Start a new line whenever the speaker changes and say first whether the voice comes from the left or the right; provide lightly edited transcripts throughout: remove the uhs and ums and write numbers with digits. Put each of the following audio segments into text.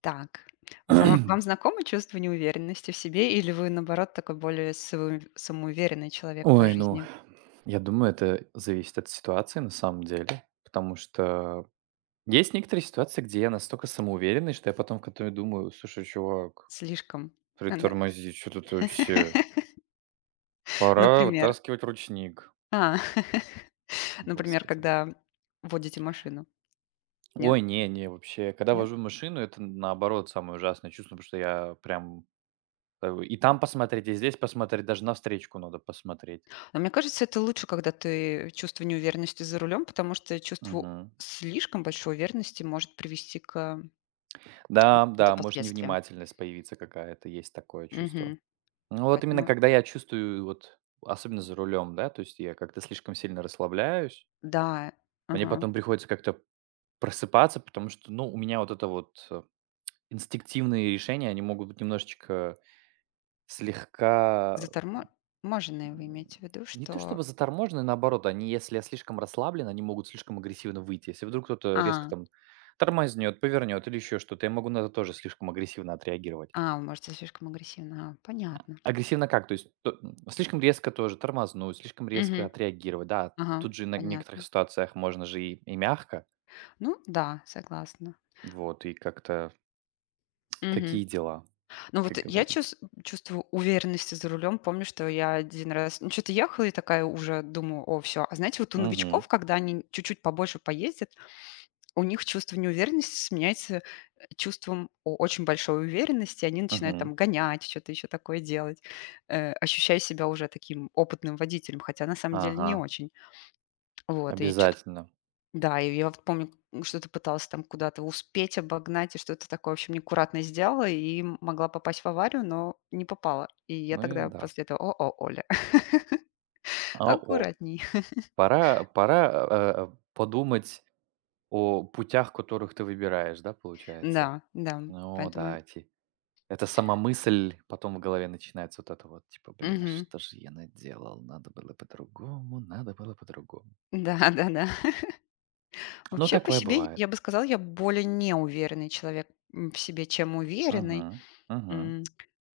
left: Так. Вам знакомо чувство неуверенности в себе, или вы, наоборот, такой более савы самоуверенный человек по
right: Ой, ну,
left: жизни?
right: я думаю, это зависит от ситуации на самом деле, потому что есть некоторые ситуации, где я настолько самоуверенный, что я потом в которой думаю, слушай, чувак,
left: Слишком, да?
right: притормози, что тут вообще? Пора
left: Например?
right: вытаскивать ручник.
left: А, например,
right: Господи.
left: когда водите машину? Нет?
right: Ой, не, не, вообще, когда
left: Нет?
right: вожу машину, это наоборот самое ужасное чувство, потому что я прям и там посмотреть, и здесь посмотреть, даже на встречку надо посмотреть.
left: Но мне кажется, это лучше, когда ты чувство неуверенности за рулем, потому что чувство
right: Мгм.
left: слишком большой уверенности может привести к
right: Да,
left: каким-то
right: да, может
left: последствиям.
right: невнимательность появиться какая-то, есть такое чувство.
left: Мгм.
right: Ну, вот именно
left: Поэтому
right: когда я чувствую, вот, особенно за рулем, да, то есть я как-то слишком сильно расслабляюсь,
left: да,
right: мне
left: ага.
right: потом приходится как-то просыпаться, потому что, ну, у меня вот это вот инстинктивные решения, они могут быть немножечко слегка
left: Заторможенные, вы
right: м,
left: имеете в виду,
right: не то
left: что...
right: чтобы заторможены, наоборот, они, если я слишком расслаблен, они могут слишком агрессивно выйти. Если вдруг кто-то резко
left: А.
right: там тормознет, повернет или еще что-то, я могу на это тоже слишком агрессивно отреагировать.
left: А, вы можете слишком агрессивно. А, понятно.
right: Агрессивно как? То есть т слишком резко тоже тормознуть, слишком резко
left: Мгм.
right: отреагировать. Да,
left: Ага,
right: тут же на некоторых
left: понятно.
right: ситуациях можно же и мягко.
left: Ну да, согласна.
right: Вот, и как-то
left: Мгм.
right: такие дела,
left: Ну
right: как
left: вот я
right: говорится.
left: чувствую уверенности за рулем. Помню, что я один раз, ну, что то ехала и такая уже думаю: "О, все". А знаете, вот у
right: Мгм,
left: новичков, когда они чуть-чуть побольше поездят, у них чувство неуверенности сменяется чувством о очень большой уверенности. Они начинают
right: мгм.
left: там гонять, что-то еще такое делать, ощущая себя уже таким опытным водителем, хотя на самом деле
right: Ага,
left: не очень. Вот, и чё-то...
right: обязательно.
left: Да, и я вот помню, что ты пыталась там куда-то успеть, обогнать и что-то такое, в общем, неаккуратно сделала и могла попасть в аварию, но не попала. И я
right: Ну и
left: тогда
right: да.
left: после этого: "О, о, Оля,
right: А, о,
left: аккуратней".
right: пора, подумать о путях, которых ты выбираешь, да, получается?
left: Да, да,
right: О
left: поэтому...
right: да, эти Это сама мысль, потом в голове начинается вот это вот, типа, блин, а
left: Мгм.
right: что же я наделал? Надо было по-другому, надо было по-другому.
left: Да, да-да.
right: Ну,
left: Вообще по
right: такое
left: себе, я
right: бывает.
left: бы сказала, я более неуверенный человек, в себе, чем уверенный.
right: Мгм, мгм.
left: М,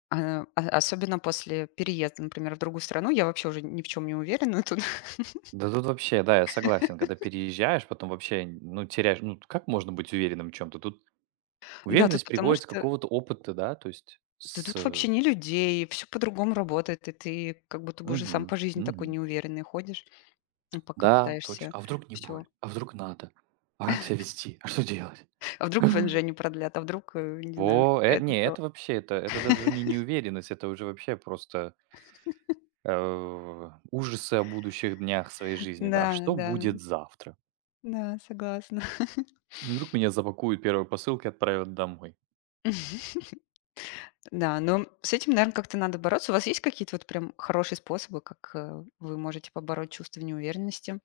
left: особенно после переезда, например, в другую страну. Я вообще уже ни в чем не уверена тут.
right: Да тут вообще, да, я согласен, когда переезжаешь, потом вообще, ну, теряешь, ну, как можно быть уверенным в чем-то? Тут
left: Да, тут
right: уверенность
left: потому
right: приходит с
left: что...
right: какого-то опыта, да, то есть
left: Да, тут вообще не людей, все по-другому работает, и ты как будто бы уже сам по
right: Мгм,
left: жизни такой
right: мгм.
left: неуверенный ходишь, ну, пока
right: Да, точно.
left: пытаешься
right: А вдруг не
left: все.
right: будет? А вдруг надо? А как себя вести? А что делать?
left: А вдруг ВНЖ не продлят, а вдруг, не знаю,
right: Во,
left: это
right: не,
left: то.
right: это вообще, это даже уже не неуверенность, это уже вообще просто ужасы о будущих днях своей жизни, да, а
left: Да,
right: что
left: да,
right: будет завтра?
left: да, согласна.
right: И вдруг меня запакуют первой посылкой и отправят домой.
left: Да, но с этим, наверное, как-то надо бороться. У вас есть какие-то вот прям хорошие способы, как, вы можете побороть чувство неуверенности,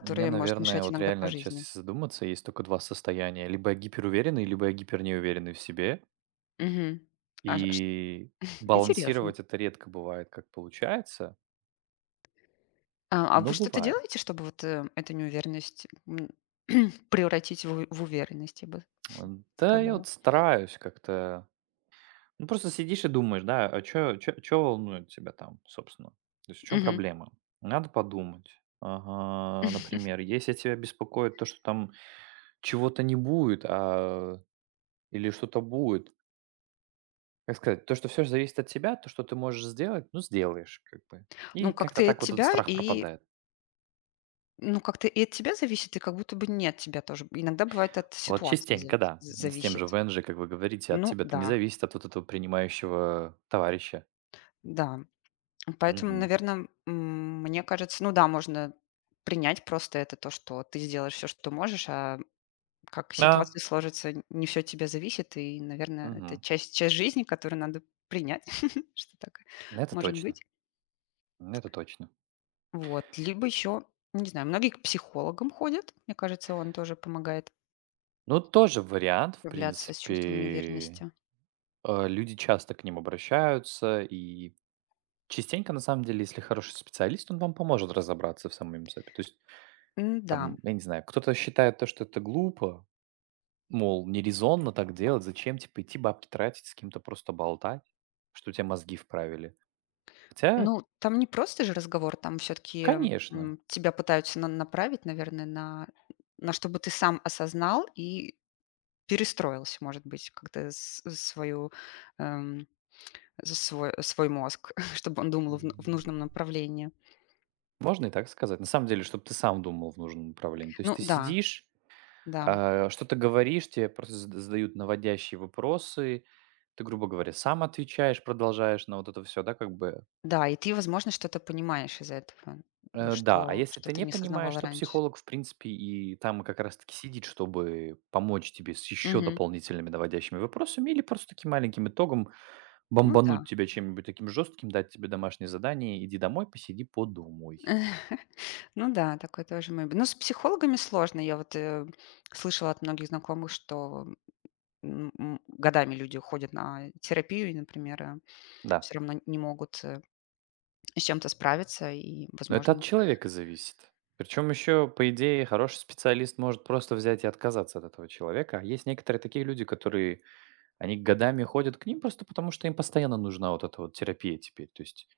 right: У меня,
left: может
right: наверное,
left: мешать
right: вот
left: иногда по
right: реально сейчас
left: жизни?
right: если задуматься, есть только два состояния. Либо я гиперуверенный, либо я гипернеуверенный в себе.
left: Мгм. А ш
right: И
left: интересно.
right: балансировать это редко бывает, как получается,
left: А
right: но
left: вы что-то
right: бывает.
left: делаете, чтобы вот, эту неуверенность, превратить в уверенность, я бы
right: Да, я
left: сказала?
right: вот стараюсь как-то. Ну, просто сидишь и думаешь, да, а что, чё волнует тебя там, собственно? То есть в чем
left: Мгм.
right: проблема? Надо подумать. Ага, например, если тебя беспокоит то, что там чего-то не будет, или что-то будет, как сказать, то, что все же зависит от тебя, то, что ты можешь сделать, ну, сделаешь как бы.
left: Ну,
right: И
left: как-то
right: как-то
left: и от
right: так вот этот
left: тебя,
right: страх
left: и
right: пропадает.
left: ну, как-то и от тебя зависит, и как будто бы не от тебя тоже. Иногда бывает от
right: Вот
left: ситуации зави
right: частенько, да, с тем же
left: зависит.
right: ВНЖ, как вы говорите, от
left: Ну
right: тебя-то не
left: да,
right: зависит, от вот этого принимающего товарища.
left: да. Поэтому,
right: Мгм.
left: наверное, мне кажется, ну да, можно принять просто это, то, что ты сделаешь все, что можешь. А как
right: Да.
left: ситуация сложится, не все от тебя зависит, и, наверное, это
right: Мгм.
left: часть жизни, которую надо принять, что так
right: Это
left: может
right: точно,
left: быть.
right: это точно.
left: Вот. Либо еще, не знаю, многие к психологам ходят. Мне кажется, он тоже помогает
right: Ну, тоже вариант, в
left: справляться с чувством
right: принципе.
left: неуверенности.
right: Люди часто к ним обращаются, и частенько, на самом деле, если хороший специалист, он вам поможет разобраться в самом мсэпе. То есть, там,
left: Да.
right: я не знаю, кто-то считает то, что это глупо, мол, нерезонно так делать, зачем, типа, идти бабки тратить, с кем-то просто болтать, что у тебя мозги вправили. Хотя,
left: Ну, там не просто же разговор, там все-таки
right: конечно,
left: тебя пытаются направить, наверное, на чтобы ты сам осознал и перестроился, может быть, как-то свою эм, за свой мозг, чтобы он думал в, в
right: м,
left: нужном направлении.
right: можно и так сказать. На самом деле, чтобы ты сам думал в нужном направлении. То
left: Ну
right: есть ты
left: да,
right: сидишь,
left: да,
right: Что то говоришь, тебе просто задают наводящие вопросы. Ты, грубо говоря, сам отвечаешь, продолжаешь на вот это все, да, как бы.
left: да, и ты, возможно, что-то понимаешь из этого, да,
right: Да, а
left: что,
right: если
left: что
right: ты
left: ты
right: не
left: не
right: понимаешь,
left: осознавала
right: то
left: раньше.
right: психолог, в принципе, и там как раз таки сидит, чтобы помочь тебе с еще
left: Мгм.
right: дополнительными наводящими вопросами или просто таким маленьким итогом
left: Ну да.
right: бомбануть тебя чем-нибудь таким жестким, дать тебе домашнее задание: "Иди домой, посиди, подумай".
left: Ну да, такое тоже мы. Ну, с психологами сложно. Я вот слышала от многих знакомых, что годами люди ходят на терапию и, например,
right: Да.
left: все равно не могут с чем-то справиться, и,
right: Но это от
left: возможно...
right: человека зависит. Причем еще, по идее, хороший специалист может просто взять и отказаться от этого человека. А есть некоторые такие люди, которые, они годами ходят к ним просто потому, что им постоянно нужна вот эта вот терапия теперь. То есть,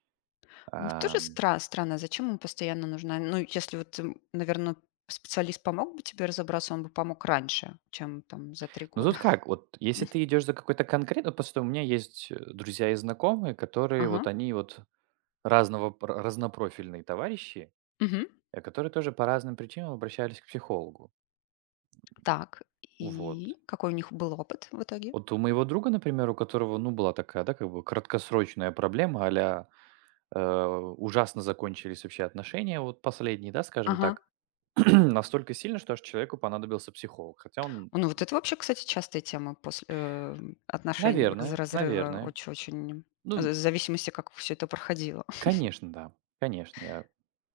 left: Ну, тоже
right: ам,
left: странно, зачем ему постоянно нужна... Ну, если вот, наверное, специалист помог бы тебе разобраться, он бы помог раньше, чем там за три
right: ну
left: года.
right: тут как, вот если ты идешь за какой-то конкретный, просто у меня есть друзья и знакомые, которые
left: Ага.
right: вот они вот разного, разнопрофильные товарищи,
left: Мгм.
right: которые тоже по разным причинам обращались к психологу.
left: Так, и
right: Вот.
left: какой у них был опыт в итоге?
right: Вот у моего друга, например, у которого, ну, была такая, да, как бы краткосрочная проблема, а-ля э, ужасно закончились вообще отношения, вот последние, да, скажем
left: Ага.
right: так, настолько сильно, что аж человеку понадобился психолог. Хотя он,
left: О, ну вот это вообще, кстати, частая тема после, отношений, раз разрыва.
right: наверное,
left: Очень очень
right: ну,
left: в зависимости, как все это проходило.
right: конечно, да, конечно, я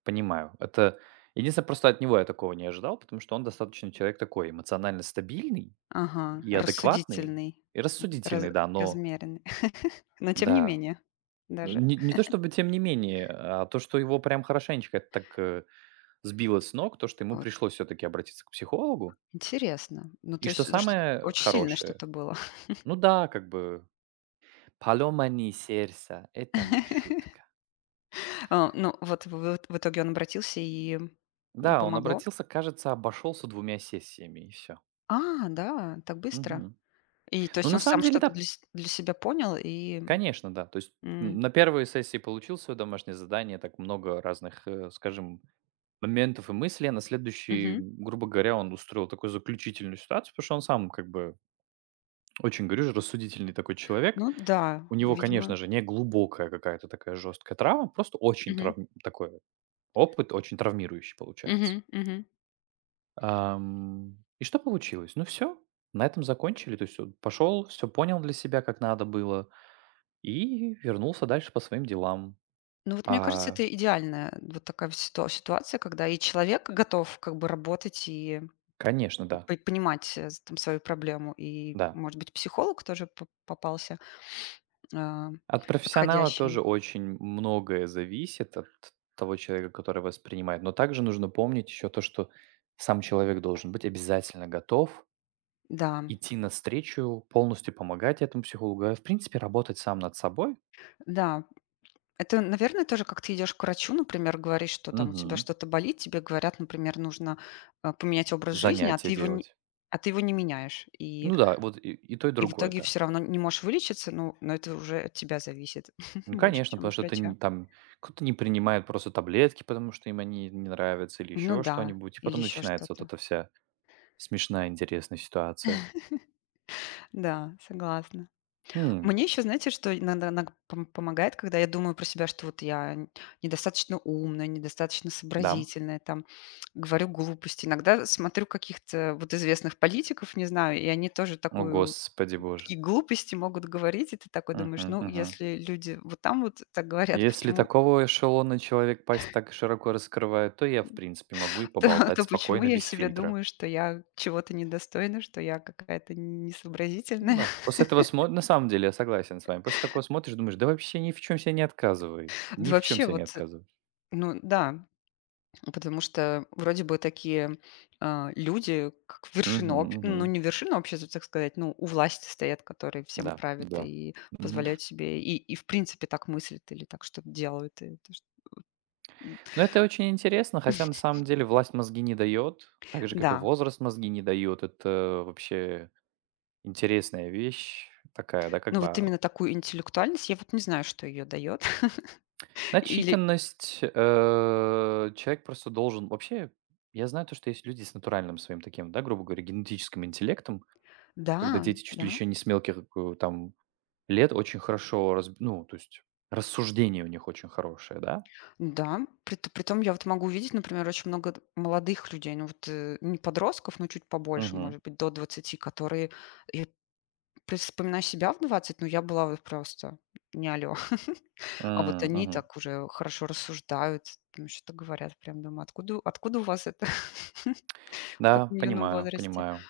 right: понимаю. Это единственное, просто от него я такого не ожидал, потому что он достаточно человек такой эмоционально стабильный
left: Ага,
right: и адекватный,
left: рассудительный,
right: и
left: раз
right: рассудительный, да, но
left: размеренный, но тем не
right: да,
left: менее
right: ну,
left: даже.
right: не то чтобы тем не менее, а то, что его прям хорошенечко это так, сбило с ног, то, что ему пришлось все таки обратиться к психологу.
left: Интересно. Ну,
right: И
left: то
right: что
left: есть это что
right: самое
left: очень сильное
right: хорошее,
left: что-то было.
right: ну да, как бы поломанное сердце- это не шутка.
left: А, ну, вот в итоге он обратился и,
right: Да, он
left: помогло?
right: обратился, кажется, обошелся двумя сессиями и все.
left: А, да, так быстро. И то
right: Ну,
left: есть
right: на
left: он
right: самом
left: сам
right: деле,
left: что-то
right: да,
left: для себя понял и,
right: конечно, да. То есть,
left: м,
right: на 1 сессии получил свое домашнее задание, так много разных, скажем, моментов и мыслей, а на следующий,
left: мгм.
right: грубо говоря, он устроил такую заключительную ситуацию, потому что он сам как бы, очень, говорю же, рассудительный такой человек.
left: Ну да,
right: У него,
left: видимо.
right: конечно же, не глубокая какая-то такая жесткая травма, просто очень
left: Мгм.
right: травм такой опыт, очень травмирующий получается.
left: Мгм. Мгм.
right: И что получилось? Ну, все, на этом закончили. То есть он пошел, все понял для себя, как надо было, и вернулся дальше по своим делам.
left: Ну, вот мне кажется,
right: А,
left: это идеальная вот такая вот ситуация, когда и человек готов как бы работать и
right: конечно, да,
left: по понимать, там свою проблему, и,
right: да.
left: может быть, психолог тоже п попался, а,
right: От профессионала тоже
left: подходящий.
right: очень многое зависит от того человека, который воспринимает. Но также нужно помнить еще то, что сам человек должен быть обязательно готов
left: Да,
right: идти навстречу, полностью помогать этому психологу, а в принципе работать сам над собой.
left: да. Это, наверное, тоже как ты идешь к врачу, например, говоришь, что там у тебя
right: Мгм.
left: что-то болит, тебе говорят, например, нужно поменять образ жизни,
right: Занятия делать.
left: а ты его не меняешь.
right: Ну да, вот и то, и
left: В
right: другое,
left: итоге
right: да.
left: все равно не можешь вылечиться, ну, но это уже от тебя зависит
right: Ну,
left: больше,
right: конечно,
left: чем
right: потому
left: от
right: что это
left: врача.
right: не, там кто-то не принимает просто таблетки, потому что им они не нравятся или
left: Ну
right: еще
left: да,
right: что-нибудь, и
left: или
right: потом
left: еще
right: начинается вот
left: что-то.
right: эта вся смешная, интересная ситуация.
left: Да, согласна.
right: М,
left: Мне еще, знаете, что иногда наг пом помогает, когда я думаю про себя, что вот я н недостаточно умная, недостаточно
right: да.
left: сообразительная, там, говорю глупости. Иногда смотрю каких-то вот известных политиков, не знаю, и они тоже
right: О,
left: такую
right: господи
left: и
right: боже.
left: глупости могут говорить, и ты такой думаешь:
right: Мгм,
left: "Ну,
right: мгм.
left: если люди вот там вот так говорят,
right: Если
left: почему
right: такого эшелона человек пасть так широко раскрывает, то я, в принципе, могу и
left: то
right: поболтать
left: то почему
right: спокойно,
left: я о
right: без
left: себе
right: фильтра.
left: думаю, что я чего-то недостойна, что я какая-то несообразительная?"
right: Да. После этого смо на самом деле я согласен с вами. После такого смотришь, думаешь, да вообще ни в чем себе не отказывай.
left: Да
right: Ни в чем
left: вообще
right: себе не
left: вот,
right: отказывай.
left: ну да. Потому что вроде бы такие, люди, как
right: Мгм,
left: вершина об
right: мгм.
left: ну, не вершина общества, так сказать, ну, у власти стоят, которые всем
right: Да,
left: правят
right: да.
left: и
right: Мгм.
left: позволяют себе и в принципе так мыслят или так что-то делают. И то, что... М,
right: Но это очень интересно, хотя на самом деле власть мозги не дает, так же, как и
left: да,
right: возраст мозги не дает. Это вообще интересная вещь такая, да, как
left: ну
right: бы
left: вот
right: а
left: именно такую интеллектуальность, я вот не знаю, что ее дает. Или
right: Начитанность, человек просто должен. Вообще, я знаю то, что есть люди с натуральным своим таким, да, грубо говоря, генетическим интеллектом, когда
left: да,
right: дети чуть ли
left: да,
right: еще не с мелких, там, лет очень хорошо раз ну, то есть рассуждение у них очень хорошее, да?
left: да. Притом я вот могу увидеть, например, очень много молодых людей, ну вот, не подростков, но чуть побольше,
right: Мгм.
left: может быть, до 20 которые, я... То есть вспоминаю себя в 20, ну, я была вот просто не алё. А вот
right: М,
left: они
right: мгм.
left: так уже хорошо рассуждают, там что-то говорят. Прям думаю: "Откуда у вас это в
right: Да,
left: таком юном
right: понимаю,
left: возрасте?"
right: понимаю.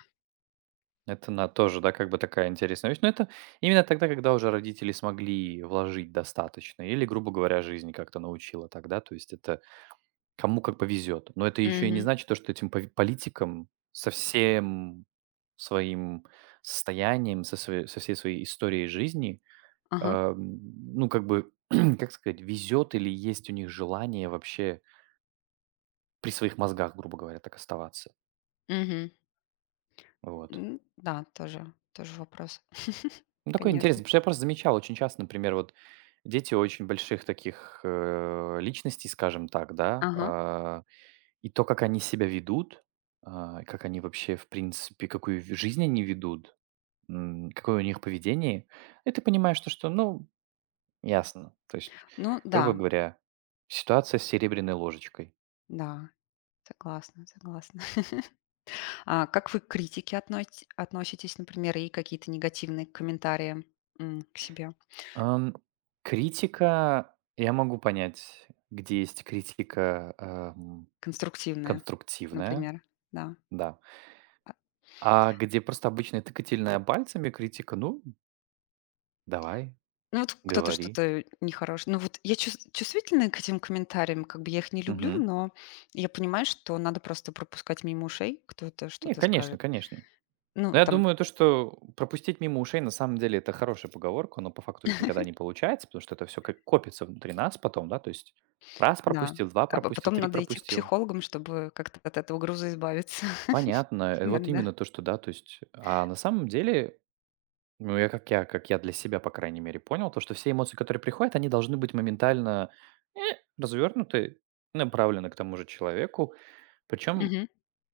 right: Это на тоже, да, как бы такая интересная вещь. Но это именно тогда, когда уже родители смогли вложить достаточно или, грубо говоря, жизнь как-то научила тогда. То есть. Кому как повезет. Но это еще и не
left: Мгм.
right: значит то, что этим пов политикам со всем своим состоянием, со всей своей историей жизни,
left: Ага.
right: ну, как бы, как сказать, везет или есть у них желание вообще при своих мозгах, грубо говоря, так оставаться.
left: Мгм.
right: Вот.
left: Да, тоже вопрос.
right: Ну, такое интересно,
left: Конечно.
right: потому что я просто замечал очень часто, например, вот дети очень больших таких, личностей, скажем так, да,
left: Ага.
right: а И то, как они себя ведут, как они вообще, в принципе, какую в жизнь они ведут, какое у них поведение, и ты понимаешь то, что, ну, ясно. То есть,
left: Ну
right: грубо
left: да,
right: говоря, ситуация с серебряной ложечкой.
left: да, согласна, согласна. А как вы к критике относь относитесь, например, и какие-то негативные комментарии, к себе,
right: Ам, критика, я могу понять, где есть критика
left: конструктивные,
right: конструктивная,
left: например? Да.
right: да. А где просто обычная тыкательная пальцами критика, ну, давай,
left: Ну вот кто-то
right: говори.
left: что-то нехорошее. Ну вот я чувствительная к этим комментариям, как бы я их не люблю,
right: Мгм.
left: но я понимаю, что надо просто пропускать мимо ушей, кто-то
right: Не,
left: что-то
right: конечно,
left: скажет.
right: конечно.
left: Ну
right: Ну, я
left: там,
right: думаю, то, что пропустить мимо ушей, на самом деле, это хорошая поговорка, но по факту ведь никогда не получается, потому что это все как копится внутри нас потом, да, то есть раз
left: да.
right: пропустил, два
left: А по-
right: пропустил,
left: потом
right: три
left: надо идти к
right: пропустил.
left: психологам, чтобы как-то от этого груза избавиться
right: Понятно, вот
left: иногда.
right: именно то, что, да, то есть, а на самом деле, ну, как я для себя, по крайней мере, понял, то, что все эмоции, которые приходят, они должны быть моментально э, развернуты, направлены к тому же человеку, причем
left: Мгм.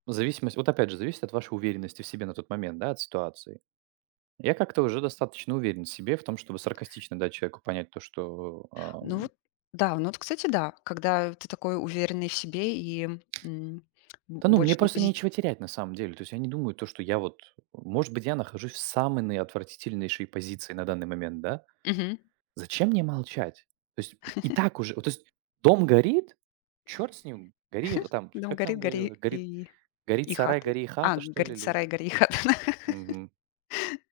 right: зависимость, вот опять же, зависит от вашей уверенности в себе на тот момент, да, от ситуации. Я как-то уже достаточно уверен в себе в том, чтобы саркастично дать человеку понять то, что...
left: Ну вот, да, ну вот, кстати, да, когда ты такой уверенный в себе и м, б-
right: Да ну, мне
left: больше на
right: просто
left: позитиве.
right: нечего терять на самом деле. То есть я не думаю то, что я вот... Может быть, я нахожусь в самой наотвратительнейшей позиции на данный момент, да? Зачем мне молчать? То есть и так уже... вот, то есть дом горит, черт с ним, гори... Там,
left: Дом
right: как
left: горит,
right: там
left: гори
right: горело? Горит сарай,
left: хата.
right: гори и
left: А,
right: хата, что ли?
left: горит
right: Или?
left: сарай, гори и хата.
right: Мгм.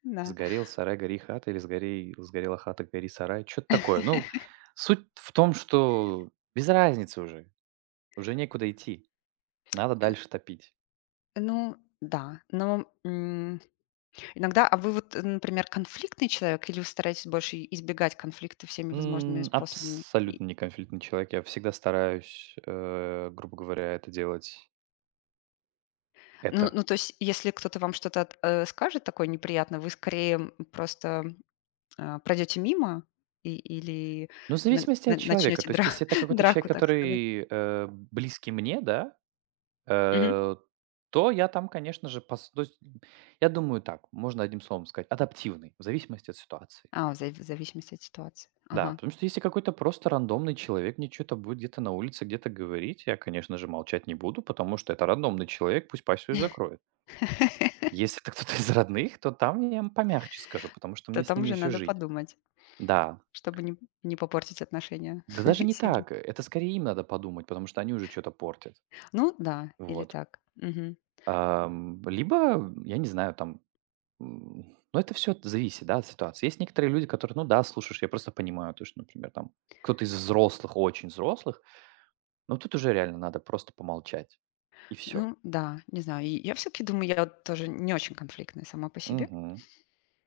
left: Да.
right: Сгорел сарай, гори хата, или сгорела хата, гори сарай. Что-то такое. Ну, суть в том, что без разницы уже. Уже некуда идти, надо дальше топить.
left: Ну да, но, иногда... А вы вот, например, конфликтный человек или вы стараетесь больше избегать конфликта всеми возможными
right: М,
left: способами? И
right: абсолютно неконфликтный человек. Я всегда стараюсь, грубо говоря, это делать,
left: Ну
right: это.
left: ну, то есть, если кто-то вам что-то скажет такое неприятное, вы скорее, просто, пройдете мимо или
right: Ну, в
left: на
right: зависимости
left: на
right: от человека.
left: начнете
right: То
left: дра
right: есть, если это какой-то человек,
left: драку, так сказать?
right: который, близкий мне, да,
left: Мгм.
right: э, то я там, конечно же, пос то есть, я думаю так, можно одним словом сказать, адаптивный, в зависимости от ситуации.
left: А, в зависимости от ситуации.
right: Да,
left: Ага.
right: потому что если какой-то просто рандомный человек мне чё-то будет где-то на улице, где-то говорить, я, конечно же, молчать не буду, потому что это рандомный человек, пусть пасть свою закроет. Если это кто-то из родных, то там я им помягче скажу, потому что
left: То
right: мне с
left: там
right: ними
left: уже
right: еще
left: надо
right: жить.
left: подумать,
right: Да.
left: чтобы не попортить отношения
right: Да даже не
left: сильно.
right: так. Это скорее им надо подумать, потому что они уже что-то портят.
left: Ну да, или
right: Вот.
left: так. Мгм.
right: Либо, я не знаю, там... м, ну, это все зависит, да, от ситуации. Есть некоторые люди, которые, ну да, слушаешь, я просто понимаю, то, что, например, там кто-то из взрослых, очень взрослых, но тут уже реально надо просто помолчать. И все.
left: Ну да, не знаю. И я все-таки думаю, я вот тоже не очень конфликтная сама по себе.